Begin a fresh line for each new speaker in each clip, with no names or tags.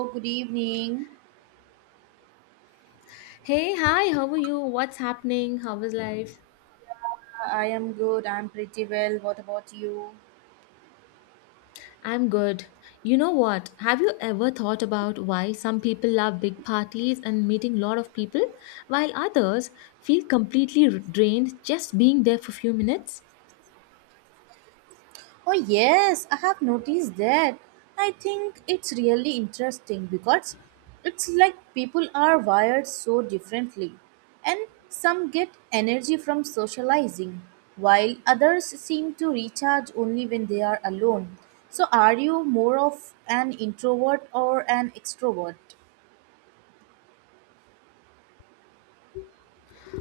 Oh, good evening.
Hey, hi, how are you? What's happening? How is life?
I am good. I'm pretty well. What about you?
I'm good. You know what? Have you ever thought about why some people love big parties and meeting a lot of people, while others feel completely drained just being there for a few minutes?
Oh, yes, I have noticed that. I think it's really interesting because it's like people are wired so differently. And some get energy from socializing, while others seem to recharge only when they are alone. So, are you more of an introvert or an extrovert?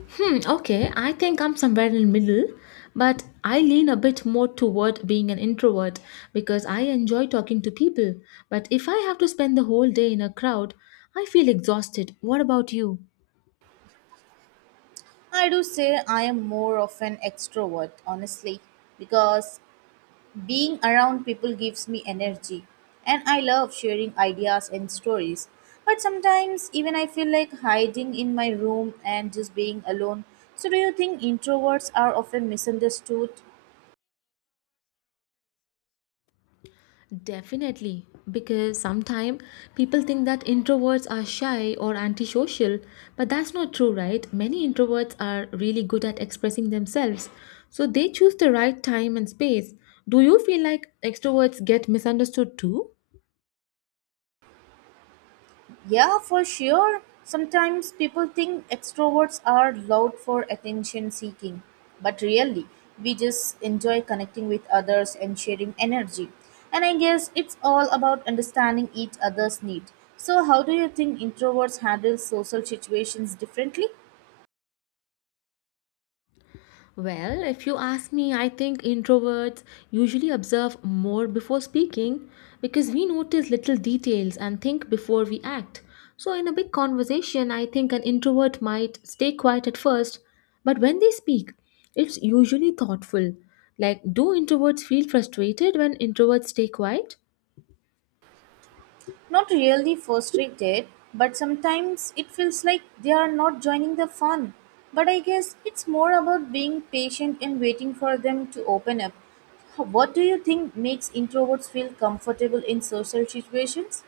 Okay, I think I'm somewhere in the middle, but I lean a bit more toward being an introvert because I enjoy talking to people. But if I have to spend the whole day in a crowd, I feel exhausted. What about you?
I do say I am more of an extrovert, honestly, because being around people gives me energy, and I love sharing ideas and stories. But sometimes, even I feel like hiding in my room and just being alone. So, do you think introverts are often misunderstood?
Definitely, because sometimes people think that introverts are shy or antisocial, but that's not true, right? Many introverts are really good at expressing themselves, so they choose the right time and space. Do you feel like extroverts get misunderstood too?
Yeah, for sure. Sometimes people think extroverts are loud for attention seeking, but really, we just enjoy connecting with others and sharing energy. And I guess it's all about understanding each other's need. So, how do you think introverts handle social situations differently?
Well, if you ask me, I think introverts usually observe more before speaking because we notice little details and think before we act. So, in a big conversation, I think an introvert might stay quiet at first, but when they speak, it's usually thoughtful. Like, do introverts feel frustrated when introverts stay quiet?
Not really frustrated, but sometimes it feels like they are not joining the fun. But I guess it's more about being patient and waiting for them to open up. What do you think makes introverts feel comfortable in social situations?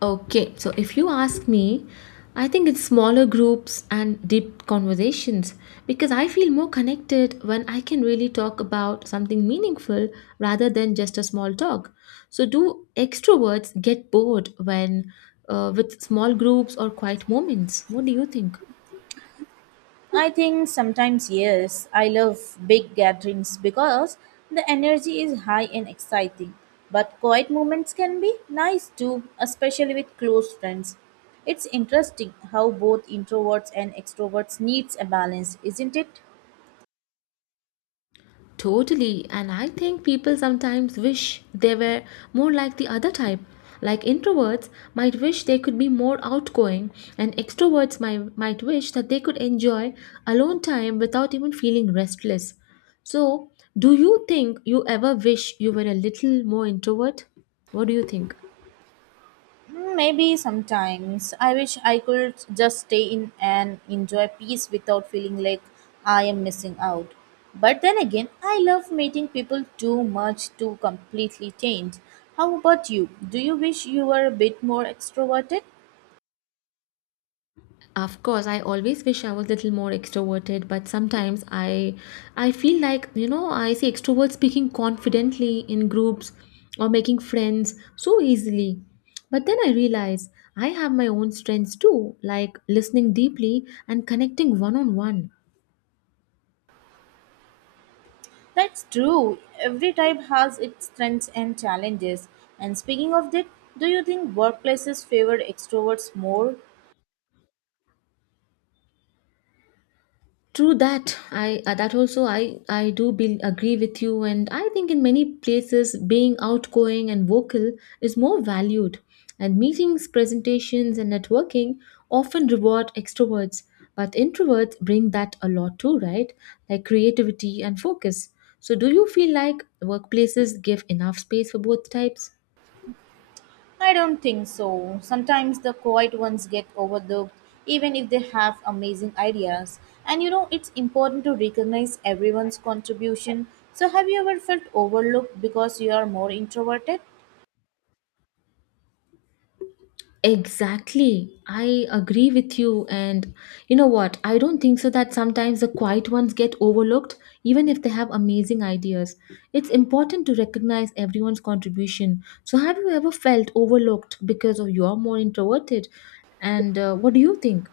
Okay, so if you ask me, I think it's smaller groups and deep conversations because I feel more connected when I can really talk about something meaningful rather than just a small talk. So, do extroverts get bored when with small groups or quiet moments? What do you think?
I think sometimes, yes, I love big gatherings because the energy is high and exciting. But quiet moments can be nice too, especially with close friends. It's interesting how both introverts and extroverts needs a balance, isn't it?
Totally, and I think people sometimes wish they were more like the other type. Like introverts might wish they could be more outgoing, and extroverts might wish that they could enjoy alone time without even feeling restless. So, do you think you ever wish you were a little more introvert? What do you think?
Hmm, maybe sometimes. I wish I could just stay in and enjoy peace without feeling like I am missing out. But then again, I love meeting people too much to completely change. How about you? Do you wish you were a bit more extroverted?
Of course, I always wish I was little more extroverted, but sometimes I feel like I see extroverts speaking confidently in groups or making friends so easily. But then I realize I have my own strengths too, like listening deeply and connecting one on one.
That's true. Every type has its strengths and challenges. And speaking of that, do you think workplaces favor extroverts more?
True that. I that also I agree with you, and I think in many places being outgoing and vocal is more valued. And meetings, presentations, and networking often reward extroverts, but introverts bring that a lot too, right? Like creativity and focus. So, do you feel like workplaces give enough space for both types?
I don't think so. Sometimes the quiet ones get overlooked, even if they have amazing ideas. And you know, it's important to recognize everyone's contribution. So, have you ever felt overlooked because you are more introverted?
Exactly. I agree with you. And you know what? I don't think so that sometimes the quiet ones get overlooked, even if they have amazing ideas. It's important to recognize everyone's contribution. So, have you ever felt overlooked because of you're more introverted? And what do you think?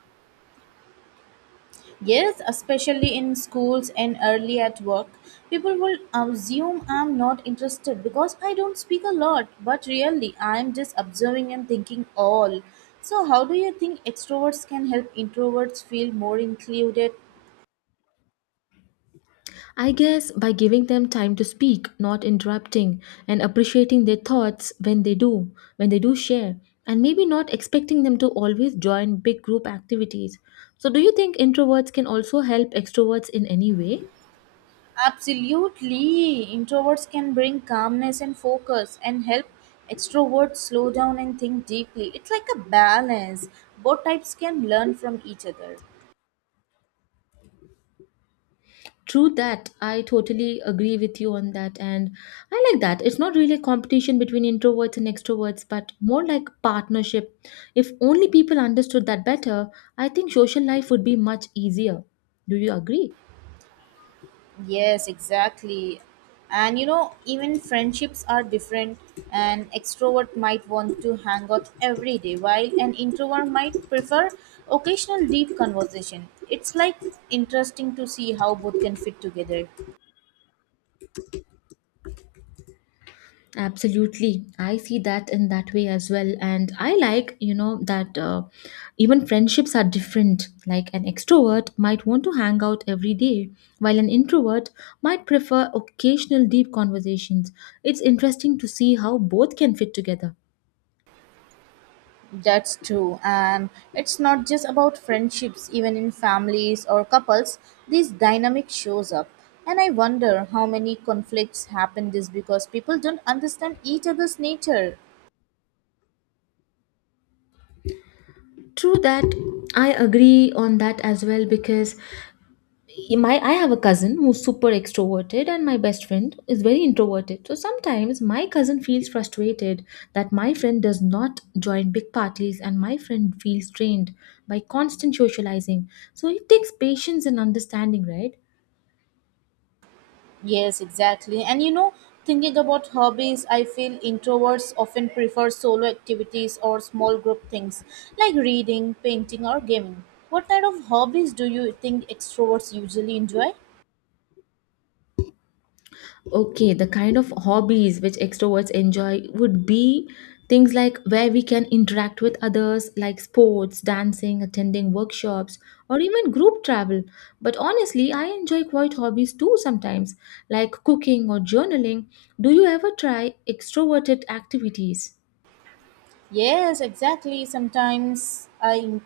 Yes, especially in schools and early at work. People will assume I'm not interested because I don't speak a lot, but really, I'm just observing and thinking all. So, how do you think extroverts can help introverts feel more included?
I guess by giving them time to speak, not interrupting, and appreciating their thoughts when they do share, and maybe not expecting them to always join big group activities. So, do you think introverts can also help extroverts in any way?
Absolutely. Introverts can bring calmness and focus and help extroverts slow down and think deeply. It's like a balance. Both types can learn from each other.
True that. I totally agree with you on that. And I like that. It's not really a competition between introverts and extroverts, but more like partnership. If only people understood that better, I think social life would be much easier. Do you agree?
Yes, exactly. And you know, even friendships are different. An extrovert might want to hang out every day, while an introvert might prefer occasional deep conversation. It's like interesting to see how both can fit together.
Absolutely. I see that in that way as well. And I like, you know, that even friendships are different. Like an extrovert might want to hang out every day, while an introvert might prefer occasional deep conversations. It's interesting to see how both can fit together.
That's true. And it's not just about friendships, even in families or couples, this dynamic shows up. And I wonder how many conflicts happen this because people don't understand each other's nature.
True that. I agree on that as well because my I have a cousin who's super extroverted and my best friend is very introverted. So sometimes my cousin feels frustrated that my friend does not join big parties and my friend feels drained by constant socializing. So it takes patience and understanding, right?
Yes, exactly. And you know, thinking about hobbies, I feel introverts often prefer solo activities or small group things like reading, painting, or gaming. What kind of hobbies do you think extroverts usually enjoy?
Okay, the kind of hobbies which extroverts enjoy would be things like where we can interact with others, like sports, dancing, attending workshops, or even group travel. But honestly, I enjoy quiet hobbies too sometimes, like cooking or journaling. Do you ever try extroverted activities?
Yes, exactly. Sometimes I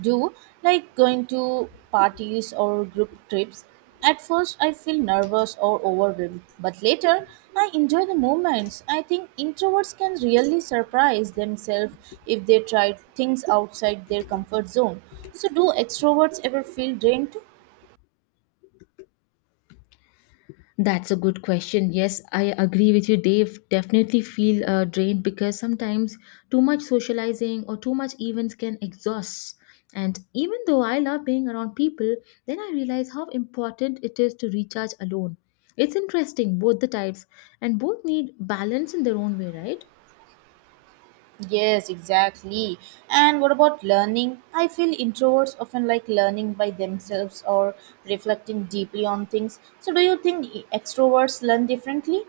do like going to parties or group trips. At first, I feel nervous or overwhelmed, but later, I enjoy the moments. I think introverts can really surprise themselves if they try things outside their comfort zone. So, do extroverts ever feel drained?
That's a good question. Yes, I agree with you, Dave. Definitely feel drained because sometimes too much socializing or too much events can exhaust. And even though I love being around people, then I realize how important it is to recharge alone. It's interesting, both the types, and both need balance in their own way, right?
Yes, exactly. And what about learning? I feel introverts often like learning by themselves or reflecting deeply on things. So, do you think extroverts learn differently?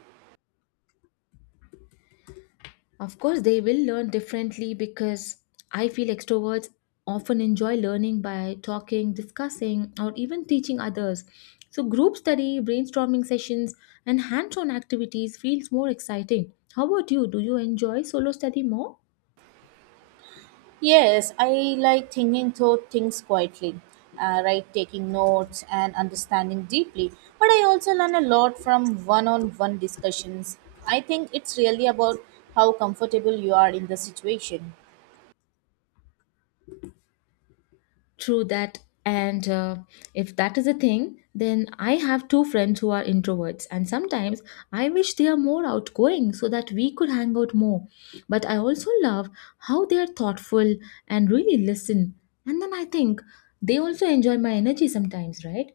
Of course, they will learn differently because I feel extroverts often enjoy learning by talking, discussing, or even teaching others. So, group study, brainstorming sessions, and hands on activities feels more exciting. How about you? Do you enjoy solo study more?
Yes, I like thinking through things quietly, right? Taking notes and understanding deeply. But I also learn a lot from one on one discussions. I think it's really about how comfortable you are in the situation.
True that. And if that is a thing, then I have two friends who are introverts, and sometimes I wish they are more outgoing so that we could hang out more. But I also love how they are thoughtful and really listen. And then I think they also enjoy my energy sometimes, right?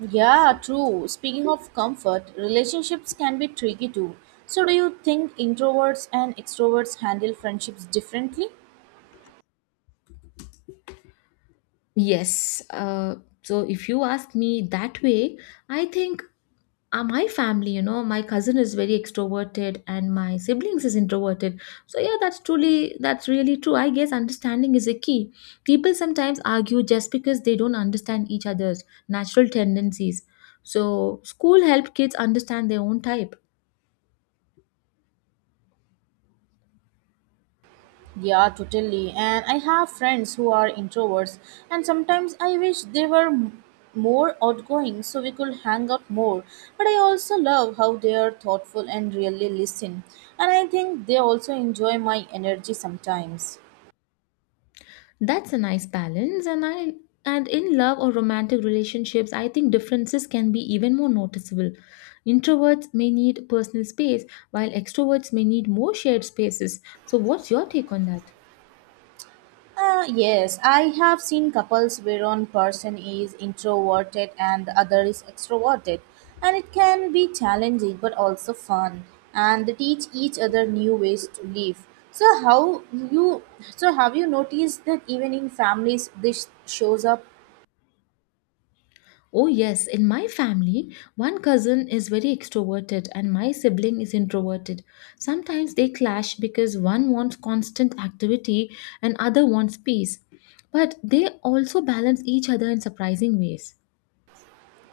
Yeah, true. Speaking of comfort, relationships can be tricky too. So, do you think introverts and extroverts handle friendships differently?
Yes. So if you ask me that way, I think my family, you know, my cousin is very extroverted and my siblings is introverted. So yeah, that's truly that's really true. I guess understanding is a key. People sometimes argue just because they don't understand each other's natural tendencies, so school helped kids understand their own type.
Yeah, totally. And I have friends who are introverts, and sometimes I wish they were more outgoing so we could hang out more. But I also love how they are thoughtful and really listen. And I think they also enjoy my energy sometimes.
That's a nice balance. And I and in love or romantic relationships, I think differences can be even more noticeable. Introverts may need personal space while extroverts may need more shared spaces. So what's your take on that?
Yes, I have seen couples where one person is introverted and the other is extroverted, and it can be challenging but also fun, and they teach each other new ways to live. So how you so have you noticed that even in families this shows up?
Oh, yes. In my family, one cousin is very extroverted and my sibling is introverted. Sometimes they clash because one wants constant activity and other wants peace. But they also balance each other in surprising ways.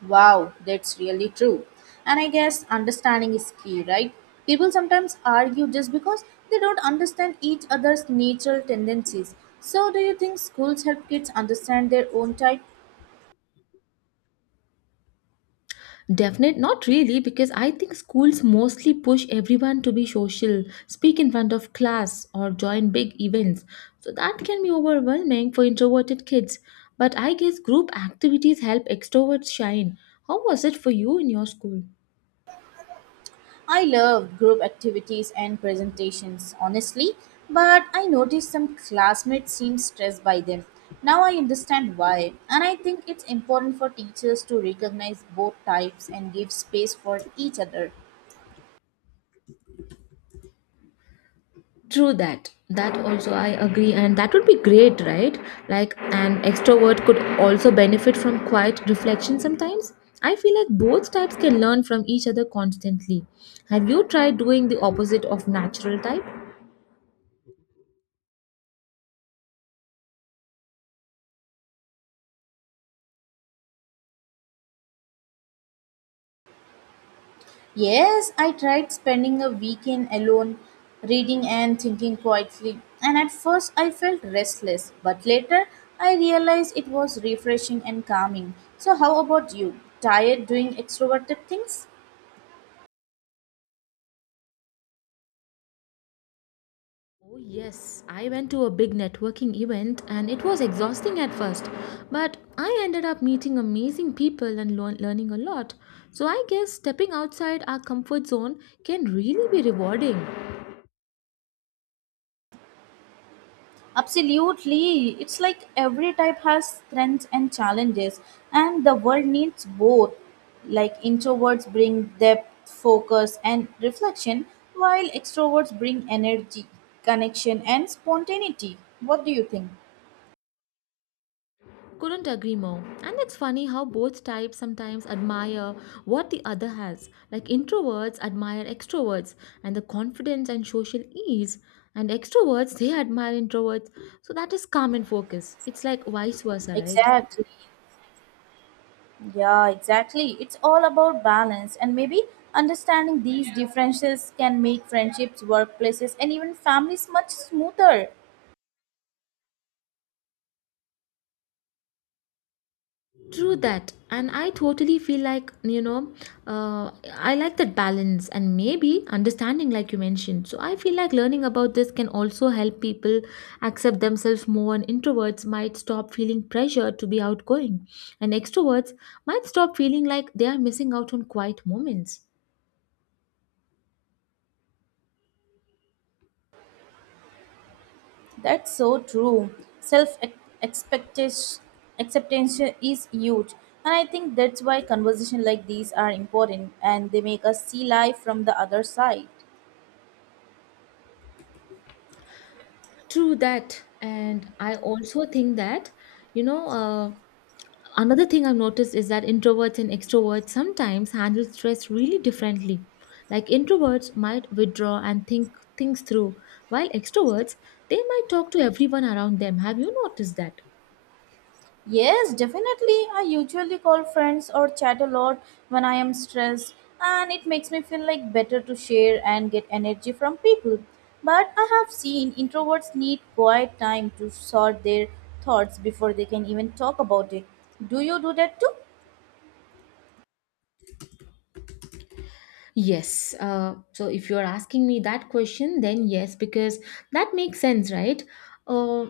Wow, that's really true. And I guess understanding is key, right? People sometimes argue just because they don't understand each other's natural tendencies. So, do you think schools help kids understand their own type?
Definite, not really, because I think schools mostly push everyone to be social, speak in front of class, or join big events. So that can be overwhelming for introverted kids. But I guess group activities help extroverts shine. How was it for you in your school?
I love group activities and presentations, honestly, but I noticed some classmates seem stressed by them. Now I understand why, and I think it's important for teachers to recognize both types and give space for each other.
True that. That also I agree, and that would be great, right? Like an extrovert could also benefit from quiet reflection sometimes. I feel like both types can learn from each other constantly. Have you tried doing the opposite of natural type?
Yes, I tried spending a weekend alone, reading and thinking quietly, and at first I felt restless, but later I realized it was refreshing and calming. So, how about you? Tired doing extroverted things?
Oh, yes. I went to a big networking event and it was exhausting at first, but I ended up meeting amazing people and learning a lot. So I guess stepping outside our comfort zone can really be rewarding.
Absolutely. It's like every type has strengths and challenges, and the world needs both. Like introverts bring depth, focus, and reflection, while extroverts bring energy, connection, and spontaneity. What do you think?
Couldn't agree more. And it's funny how both types sometimes admire what the other has. Like introverts admire extroverts and the confidence and social ease, and extroverts they admire introverts. So that is calm and focus. It's like vice versa, right?
Exactly. Yeah, exactly. It's all about balance, and maybe understanding these differences can make friendships, workplaces, and even families much smoother.
True that, and I totally feel like, you know, uh, I like that balance and maybe understanding, like you mentioned. So I feel like learning about this can also help people accept themselves more, and introverts might stop feeling pressure to be outgoing, and extroverts might stop feeling like they are missing out on quiet moments.
That's so true. Self expectation acceptance is huge. And I think that's why conversations like these are important and they make us see life from the other side.
True that, and I also think that, you know. Another thing I've noticed is that introverts and extroverts sometimes handle stress really differently. Like introverts might withdraw and think things through, while extroverts they might talk to everyone around them. Have you noticed that?
Yes, definitely. I usually call friends or chat a lot when I am stressed, and it makes me feel like better to share and get energy from people. But I have seen introverts need quiet time to sort their thoughts before they can even talk about it. Do you do that too?
Yes. So if you're asking me that question, then yes, because that makes sense, right? Uh,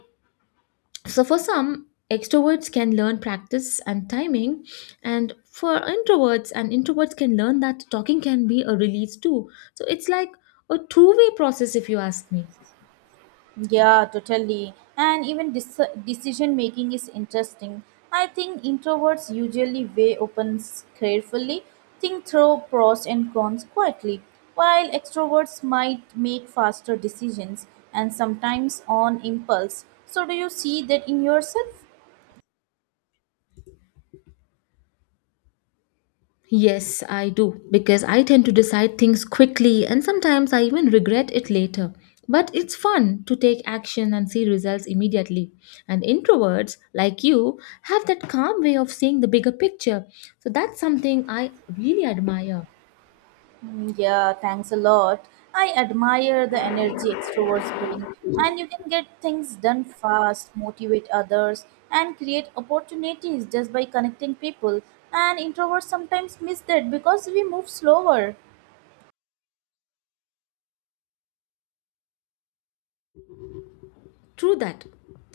So, for some, extroverts can learn practice and timing, and for introverts and introverts can learn that talking can be a release too. So, it's like a two-way process, if you ask me.
Yeah, totally. And even decision making is interesting. I think introverts usually weigh options carefully, think through pros and cons quietly, while extroverts might make faster decisions and sometimes on impulse. So, do you see that in yourself?
Yes, I do, because I tend to decide things quickly and sometimes I even regret it later. But it's fun to take action and see results immediately. And introverts, like you, have that calm way of seeing the bigger picture. So that's something I really admire.
Yeah, thanks a lot. I admire the energy extroverts bring, and you can get things done fast, motivate others, and create opportunities just by connecting people. And introverts sometimes miss that because we move slower.
True that.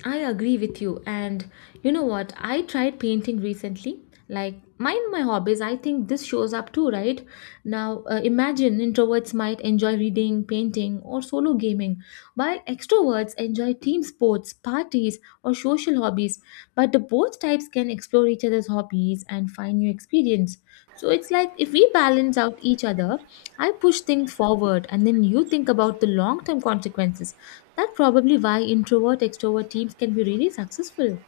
I agree with you. And you know what? I tried painting recently. Like, mind my hobbies. I think this shows up too, right? Now, imagine introverts might enjoy reading, painting, or solo gaming, while extroverts enjoy team sports, parties, or social hobbies. But the both types can explore each other's hobbies and find new experience. So it's like if we balance out each other, I push things forward, and then you think about the long term consequences. That's probably why introvert extrovert teams can be really successful.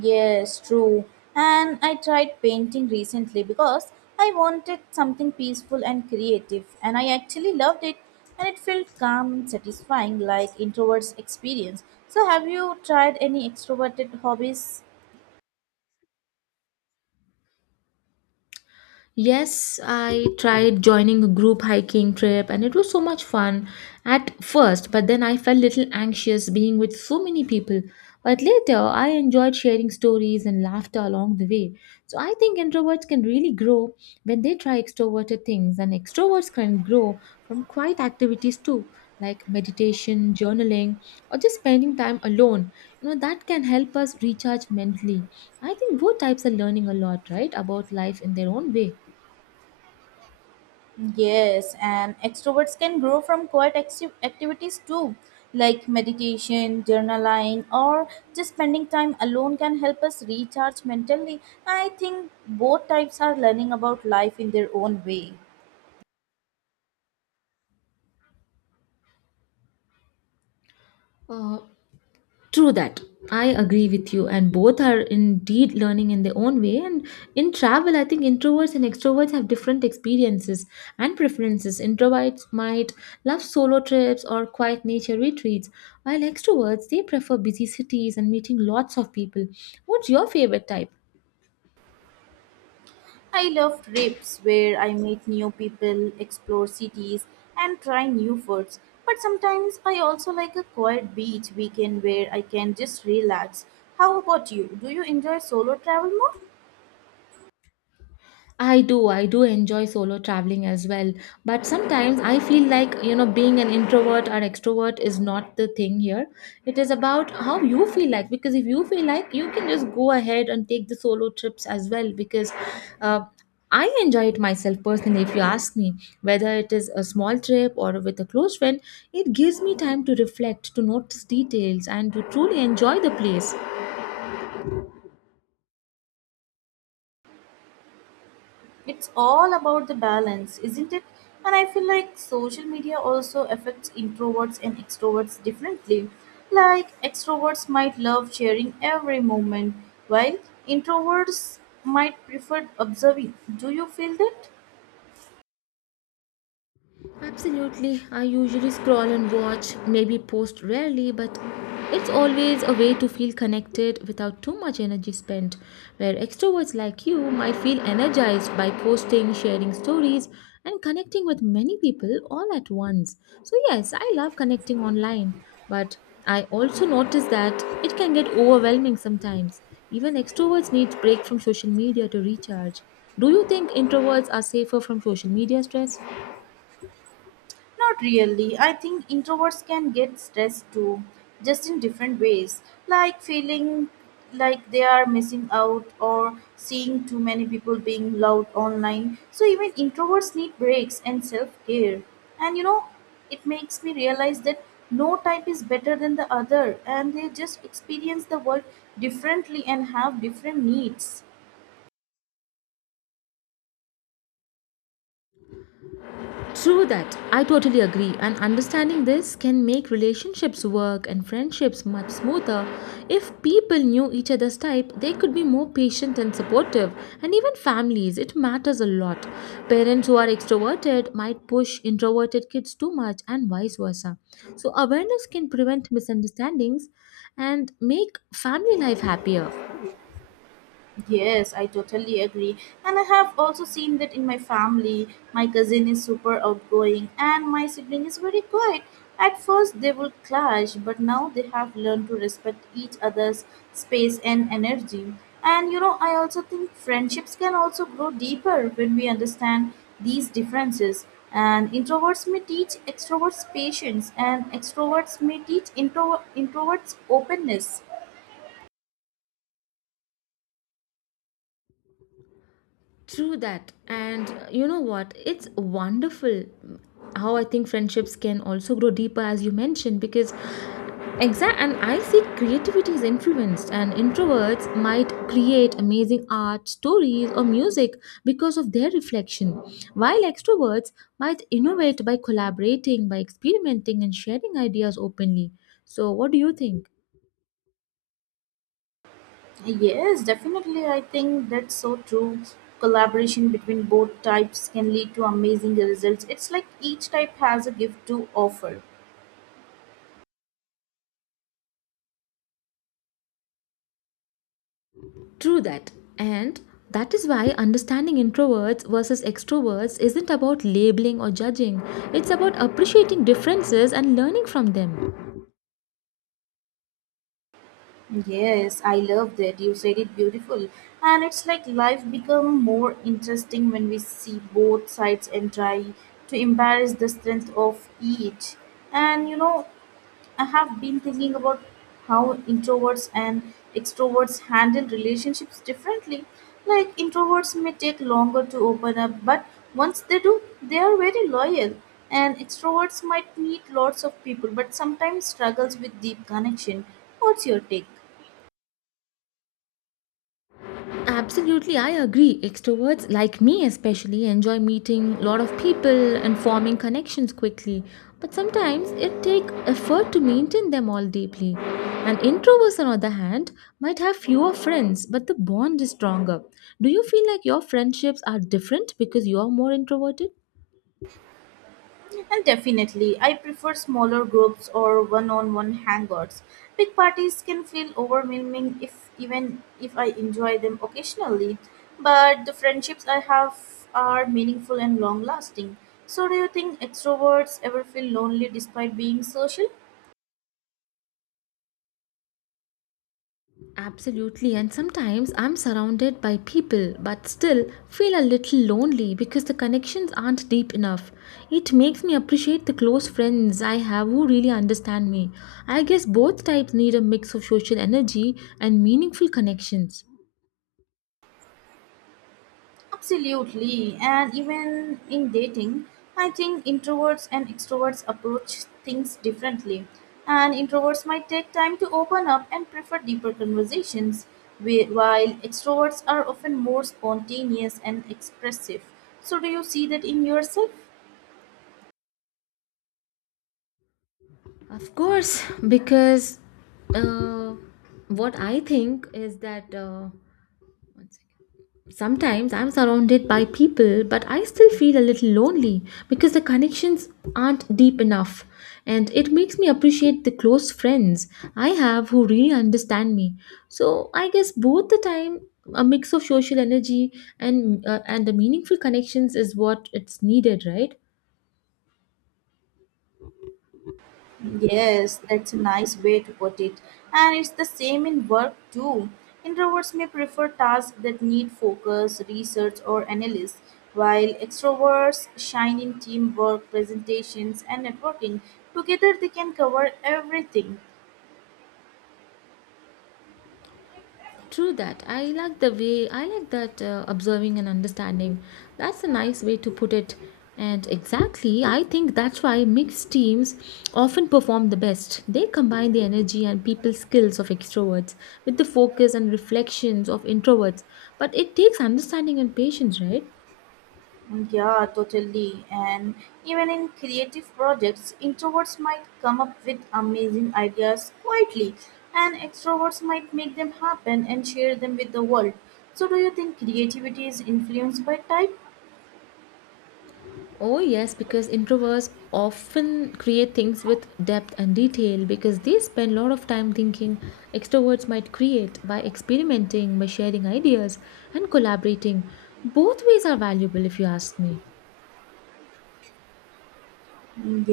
Yes, true. And I tried painting recently because I wanted something peaceful and creative, and I actually loved it, and it felt calm and satisfying like introverts experience. So, have you tried any extroverted hobbies?
Yes, I tried joining a group hiking trip and it was so much fun at first, but then I felt little anxious being with so many people. But later, I enjoyed sharing stories and laughter along the way. So I think introverts can really grow when they try extroverted things, and extroverts can grow from quiet activities too, like meditation, journaling, or just spending time alone. You know, that can help us recharge mentally. I think both types are learning a lot, right, about life in their own way.
Yes, and extroverts can grow from quiet activities too, like meditation, journaling, or just spending time alone can help us recharge mentally. I think both types are learning about life in their own way.
Uh, true that. I agree with you, and both are indeed learning in their own way. And in travel, I think introverts and extroverts have different experiences and preferences. Introverts might love solo trips or quiet nature retreats, while extroverts they prefer busy cities and meeting lots of people. What's your favorite type?
I love trips where I meet new people, explore cities, and try new foods. But sometimes I also like a quiet beach weekend where I can just relax. How about you? Do you enjoy solo travel more?
I do enjoy solo traveling as well. But sometimes I feel like, you know, being an introvert or extrovert is not the thing here. It is about how you feel like, because if you feel like, you can just go ahead and take the solo trips as well, because uh, I enjoy it myself personally. If you ask me, whether it is a small trip or with a close friend, it gives me time to reflect, to notice details, and to truly enjoy the place.
It's all about the balance, isn't it? And I feel like social media also affects introverts and extroverts differently. Like, extroverts might love sharing every moment, while introverts might prefer observing. Do you feel that?
Absolutely. I usually scroll and watch, maybe post rarely, but it's always a way to feel connected without too much energy spent. Where extroverts like you might feel energized by posting, sharing stories, and connecting with many people all at once. So, yes, I love connecting online, but I also notice that it can get overwhelming sometimes. Even extroverts need break from social media to recharge. Do you think introverts are safer from social media stress?
Not really. I think introverts can get stressed too, just in different ways, like feeling like they are missing out or seeing too many people being loud online. So even introverts need breaks and self-care. And you know, it makes me realize that no type is better than the other and they just experience the world differently and have different needs.
True that. I totally agree. And understanding this can make relationships work and friendships much smoother. If people knew each other's type, they could be more patient and supportive. And even families, it matters a lot. Parents who are extroverted might push introverted kids too much and vice versa. So awareness can prevent misunderstandings and make family life happier.
Yes, I totally agree. And I have also seen that in my family. My cousin is super outgoing and my sibling is very quiet. At first, they would clash, but now they have learned to respect each other's space and energy. And you know, I also think friendships can also grow deeper when we understand these differences. And introverts may teach extroverts patience, and extroverts may teach introverts openness.
True that. And you know what? It's wonderful how I think friendships can also grow deeper, as you mentioned, because exact and I see creativity is influenced, and introverts might create amazing art, stories, or music because of their reflection, while extroverts might innovate by collaborating, by experimenting, and sharing ideas openly. So, what do you think?
Yes, definitely. I think that's so true. Collaboration between both types can lead to amazing results. It's like each type has a gift to offer.
True that. And that is why understanding introverts versus extroverts isn't about labeling or judging, it's about appreciating differences and learning from them.
Yes, I love that. You said it beautiful. And it's like life become more interesting when we see both sides and try to embrace the strength of each. And you know, I have been thinking about how introverts and extroverts handle relationships differently. Like introverts may take longer to open up, but once they do, they are very loyal. And extroverts might meet lots of people, but sometimes struggles with deep connection. What's your take?
Absolutely, I agree. Extroverts, like me especially, enjoy meeting a lot of people and forming connections quickly. But sometimes it takes effort to maintain them all deeply. And introverts, on the other hand, might have fewer friends, but the bond is stronger. Do you feel like your friendships are different because you're more introverted?
And definitely, I prefer smaller groups or one-on-one hangouts. Big parties can feel overwhelming if even if I enjoy them occasionally, but the friendships I have are meaningful and long-lasting. So do you think extroverts ever feel lonely despite being social?
Absolutely, and sometimes I'm surrounded by people but still feel a little lonely because the connections aren't deep enough. It makes me appreciate the close friends I have who really understand me. I guess both types need a mix of social energy and meaningful connections.
Absolutely. And even in dating, I think introverts and extroverts approach things differently. And introverts might take time to open up and prefer deeper conversations, while extroverts are often more spontaneous and expressive. So, do you see that in yourself?
Of course, because uh, what I think is that. One second. Sometimes I'm surrounded by people, but I still feel a little lonely because the connections aren't deep enough. And it makes me appreciate the close friends I have who really understand me. So I guess both the time, a mix of social energy and the meaningful connections is what it's needed, right?
Yes, that's a nice way to put it. And it's the same in work too. Introverts may prefer tasks that need focus, research, or analysis, while extroverts shine in teamwork, presentations, and networking. Together, they can cover everything.
True that. I like that observing and understanding. That's a nice way to put it. And exactly, I think that's why mixed teams often perform the best. They combine the energy and people skills of extroverts with the focus and reflections of introverts. But it takes understanding and patience, right?
Yeah, totally. And even in creative projects, introverts might come up with amazing ideas quietly, and extroverts might make them happen and share them with the world. So, do you think creativity is influenced by type?
Oh, yes, because introverts often create things with depth and detail because they spend a lot of time thinking. Extroverts might create by experimenting, by sharing ideas, and collaborating. Both ways are valuable, if you ask me.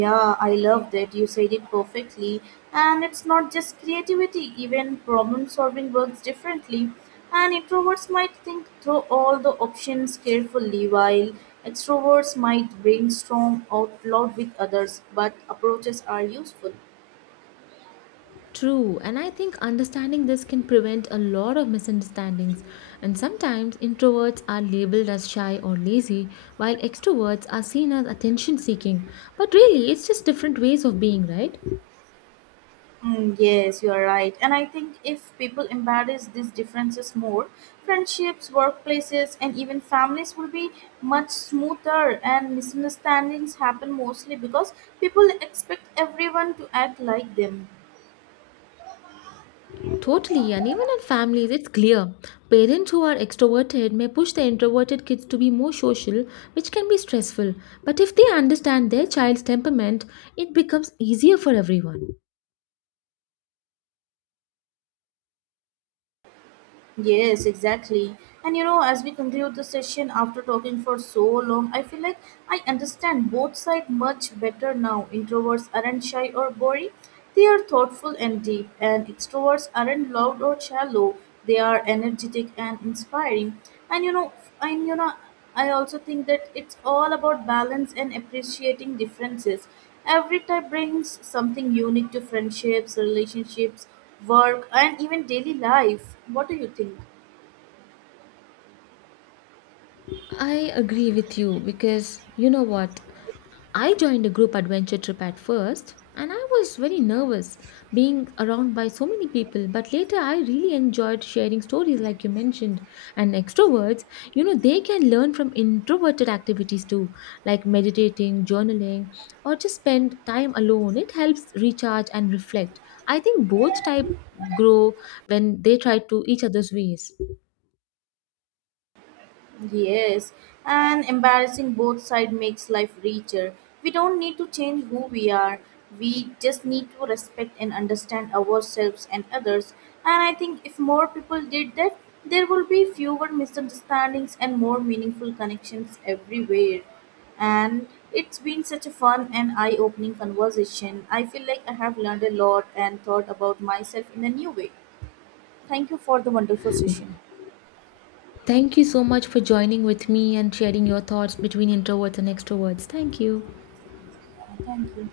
Yeah, I love that. You said it perfectly. And it's not just creativity, even problem solving works differently. And introverts might think through all the options carefully, while extroverts might brainstorm out loud with others, but approaches are useful.
True, and I think understanding this can prevent a lot of misunderstandings. And sometimes introverts are labeled as shy or lazy, while extroverts are seen as attention seeking. But really, it's just different ways of being, right?
Yes, you are right. And I think if people embrace these differences more, friendships, workplaces, and even families will be much smoother, and misunderstandings happen mostly because people expect everyone to act like them.
Totally, and even in families, it's clear. Parents who are extroverted may push their introverted kids to be more social, which can be stressful. But if they understand their child's temperament, it becomes easier for everyone.
Yes, exactly. And you know, as we conclude the session after talking for so long, I feel like I understand both sides much better now. Introverts aren't shy or boring, they are thoughtful and deep, and extroverts aren't loud or shallow, they are energetic and inspiring. And you know, and you know, I also think that it's all about balance and appreciating differences. Every type brings something unique to friendships, relationships, work and even daily life. What do you think?
I agree with you because you know what? I joined a group adventure trip at first and I was very nervous being around by so many people, but later I really enjoyed sharing stories like you mentioned. And extroverts, you know, they can learn from introverted activities too, like meditating, journaling, or just spend time alone. It helps recharge and reflect. I think both type grow when they try to each other's ways.
Yes, and embarrassing both side makes life richer. We don't need to change who we are we just need to respect and understand ourselves and others, and I think if more people did that there will be fewer misunderstandings and more meaningful connections everywhere. And it's been such a fun and eye-opening conversation. I feel like I have learned a lot and thought about myself in a new way. Thank you for the wonderful session.
Thank you so much for joining with me and sharing your thoughts between introverts and extroverts. Thank you.
Thank you.